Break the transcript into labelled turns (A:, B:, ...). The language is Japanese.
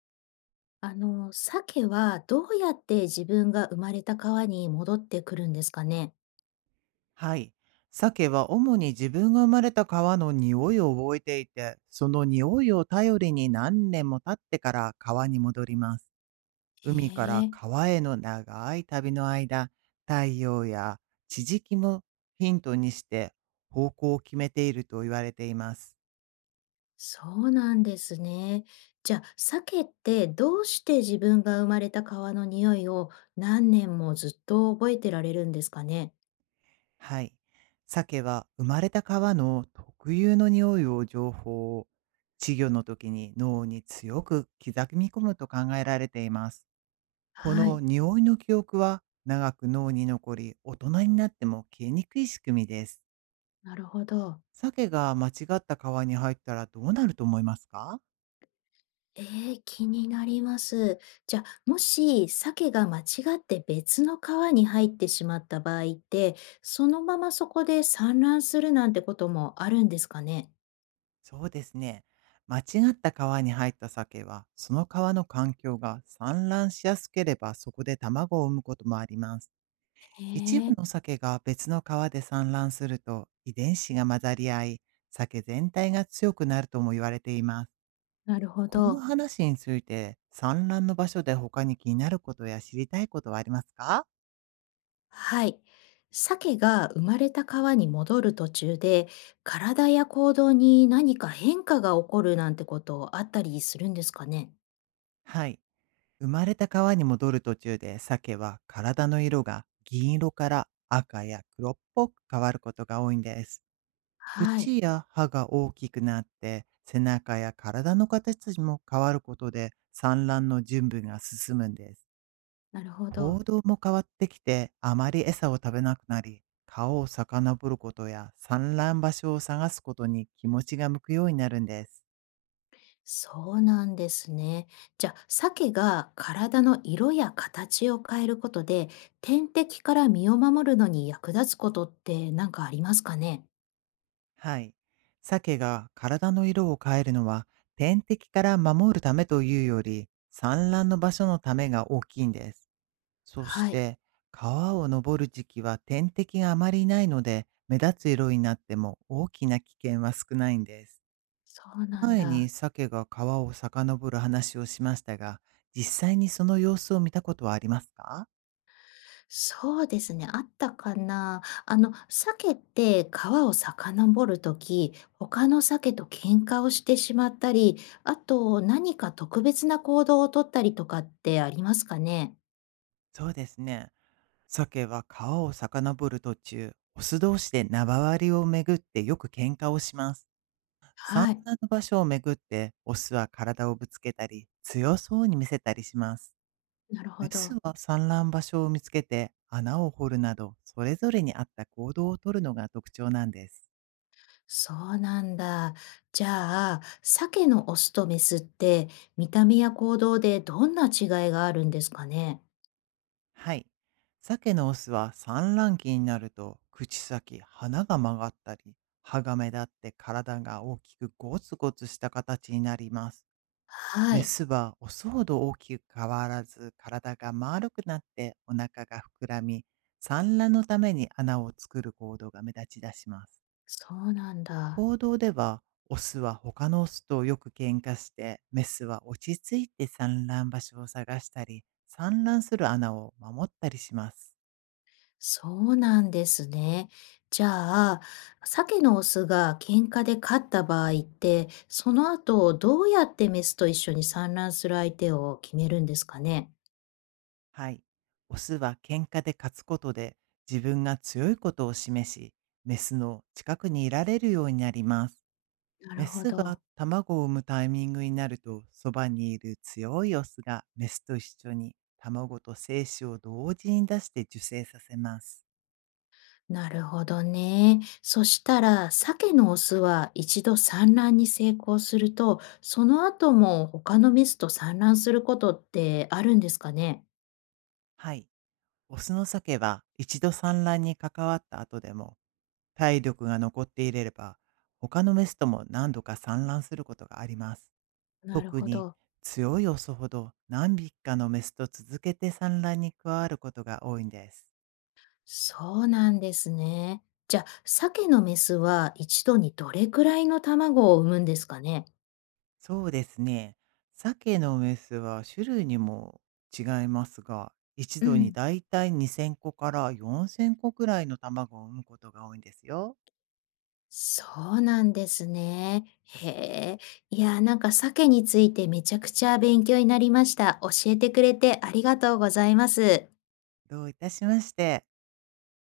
A: 鮭はどうやって自分が生まれた川に戻ってくるんですかね。
B: はい。鮭は主に自分が生まれた川の匂いを覚えていて、その匂いを頼りに何年も経ってから川に戻ります。
A: へ
B: 海から
A: え。
B: 川への長い旅の間、太陽や地磁気もヒントにして方向を決めていると言われています。
A: そうなんですね。じゃあ、鮭ってどうして自分が生まれた川の匂いを何年もずっと覚えてられるんですかね。
B: はい。鮭は生まれた川の特有の匂いを情報を稚魚の時に脳に強く刻み込むと考えられています。こ
A: は
B: の
A: い、
B: 匂いの記憶は長く脳に残り、大人になっても消えにくい仕組みです。
A: なるほど。
B: 鮭が間違った川に入ったらどうなると思いますか？
A: 気になります。じゃあ、もし鮭が間違って別の川に入ってしまった場合って、そのままそこで産卵するなんてこともあるんですかね。
B: そうですね。間違った川に入った鮭は、その川の環境が産卵しやすければそこで卵を産むこともあります。
A: へ
B: 一部
A: え。
B: の鮭が別の川で産卵すると遺伝子が混ざり合い、鮭全体が強くなるとも言われています。
A: なるほ
B: この
A: ど。
B: 話について、産卵の場所で他に気になることや知りたいことはありますか？
A: はい。鮭が生まれた川に戻る途中で、体や行動に何か変化が起こるなんてことあったりするんですかね。
B: はい。生まれた川に戻る途中で、鮭は体の色が銀色から赤や黒っぽく変わることが多いんです。
A: はい。
B: 口や歯が大きくなって、背中や体の形も変わることで、産卵の準備が進むんです。
A: なるほど。
B: 行動も変わってきて、あまり餌を食べなくなり、川を遡ることや産卵場所を探すことに気持ちが向くようになるんです。
A: そうなんですね。じゃあ、鮭が体の色や形を変えることで、天敵から身を守るのに役立つことって何かありますかね。
B: はい。鮭が体の色を変えるのは、天敵から守るためというより、産卵の場所のためが大きいんです。そし
A: はい。
B: て、川を登る時期は天敵があまりいないので、目立つ色になっても大きな危険は少ないんです。
A: そうなん
B: 前に
A: だ。
B: 鮭が川を遡る話をしましたが、実際にその様子を見たことはありますか？
A: そうですね、あったかな。鮭って川を遡るとき、他の鮭と喧嘩をしてしまったり、あと何か特別な行動をとったりとかってありますかね。
B: そうですね。鮭は川を遡る途中、オス同士で縄張りをめぐってよく喧嘩をします。産
A: はい。
B: 卵の場所をめぐって、オスは体をぶつけたり、強そうに見せたりします。
A: なるほ
B: メス
A: ど。
B: は産卵場所を見つけて穴を掘るなど、それぞれに合った行動をとるのが特徴なんです。
A: そうなんだ。じゃあ、鮭のオスとメスって見た目や行動でどんな違いがあるんですかね。
B: はい。鮭のオスは産卵期になると、口先、鼻が曲がったり、歯が目立って体が大きくゴツゴツした形になります。
A: は
B: メ
A: い。
B: スはオスほど大きく変わらず、体が丸くなってお腹が膨らみ、産卵のために穴を作る行動が目立ち出します。
A: そうなんだ。
B: 行動では、オスは他のオスとよく喧嘩して、メスは落ち着いて産卵場所を探したり、産卵する穴を守ったりします。
A: そうなんですね。じゃあ、鮭のオスが喧嘩で勝った場合って、その後どうやってメスと一緒に産卵する相手を決めるんですかね。
B: はい。オスは喧嘩で勝つことで自分が強いことを示し、メスの近くにいられるようになります。
A: なる
B: メ
A: ほ
B: ス
A: ど。
B: が卵を産むタイミングになると、そばにいる強いオスがメスと一緒に卵と精子を同時に出して受精させます。
A: なるほどね。そしたら、鮭のオスは一度産卵に成功すると、その後も他のメスと産卵することってあるんですかね。
B: はい。オスの鮭は一度産卵に関わった後でも体力が残っていれば、他のメスとも何度か産卵することがあります。
A: なる
B: 特
A: ほ
B: に
A: ど。
B: 強いオスほど何匹かのメスと続けて産卵に加わることが多いんです。
A: そうなんですね。じゃあ、鮭のメスは一度にどれくらいの卵を産むんですかね？
B: そうですね。鮭のメスは種類にも違いますが、一
A: う
B: 度に
A: ん。
B: だいたい2000個から4000個くらいの卵を産むことが多いんですよ。
A: そうなんですね。へえ。いやー、なんか鮭についてめちゃくちゃ勉強になりました。教えてくれてありがとうございます。
B: どういたしまして。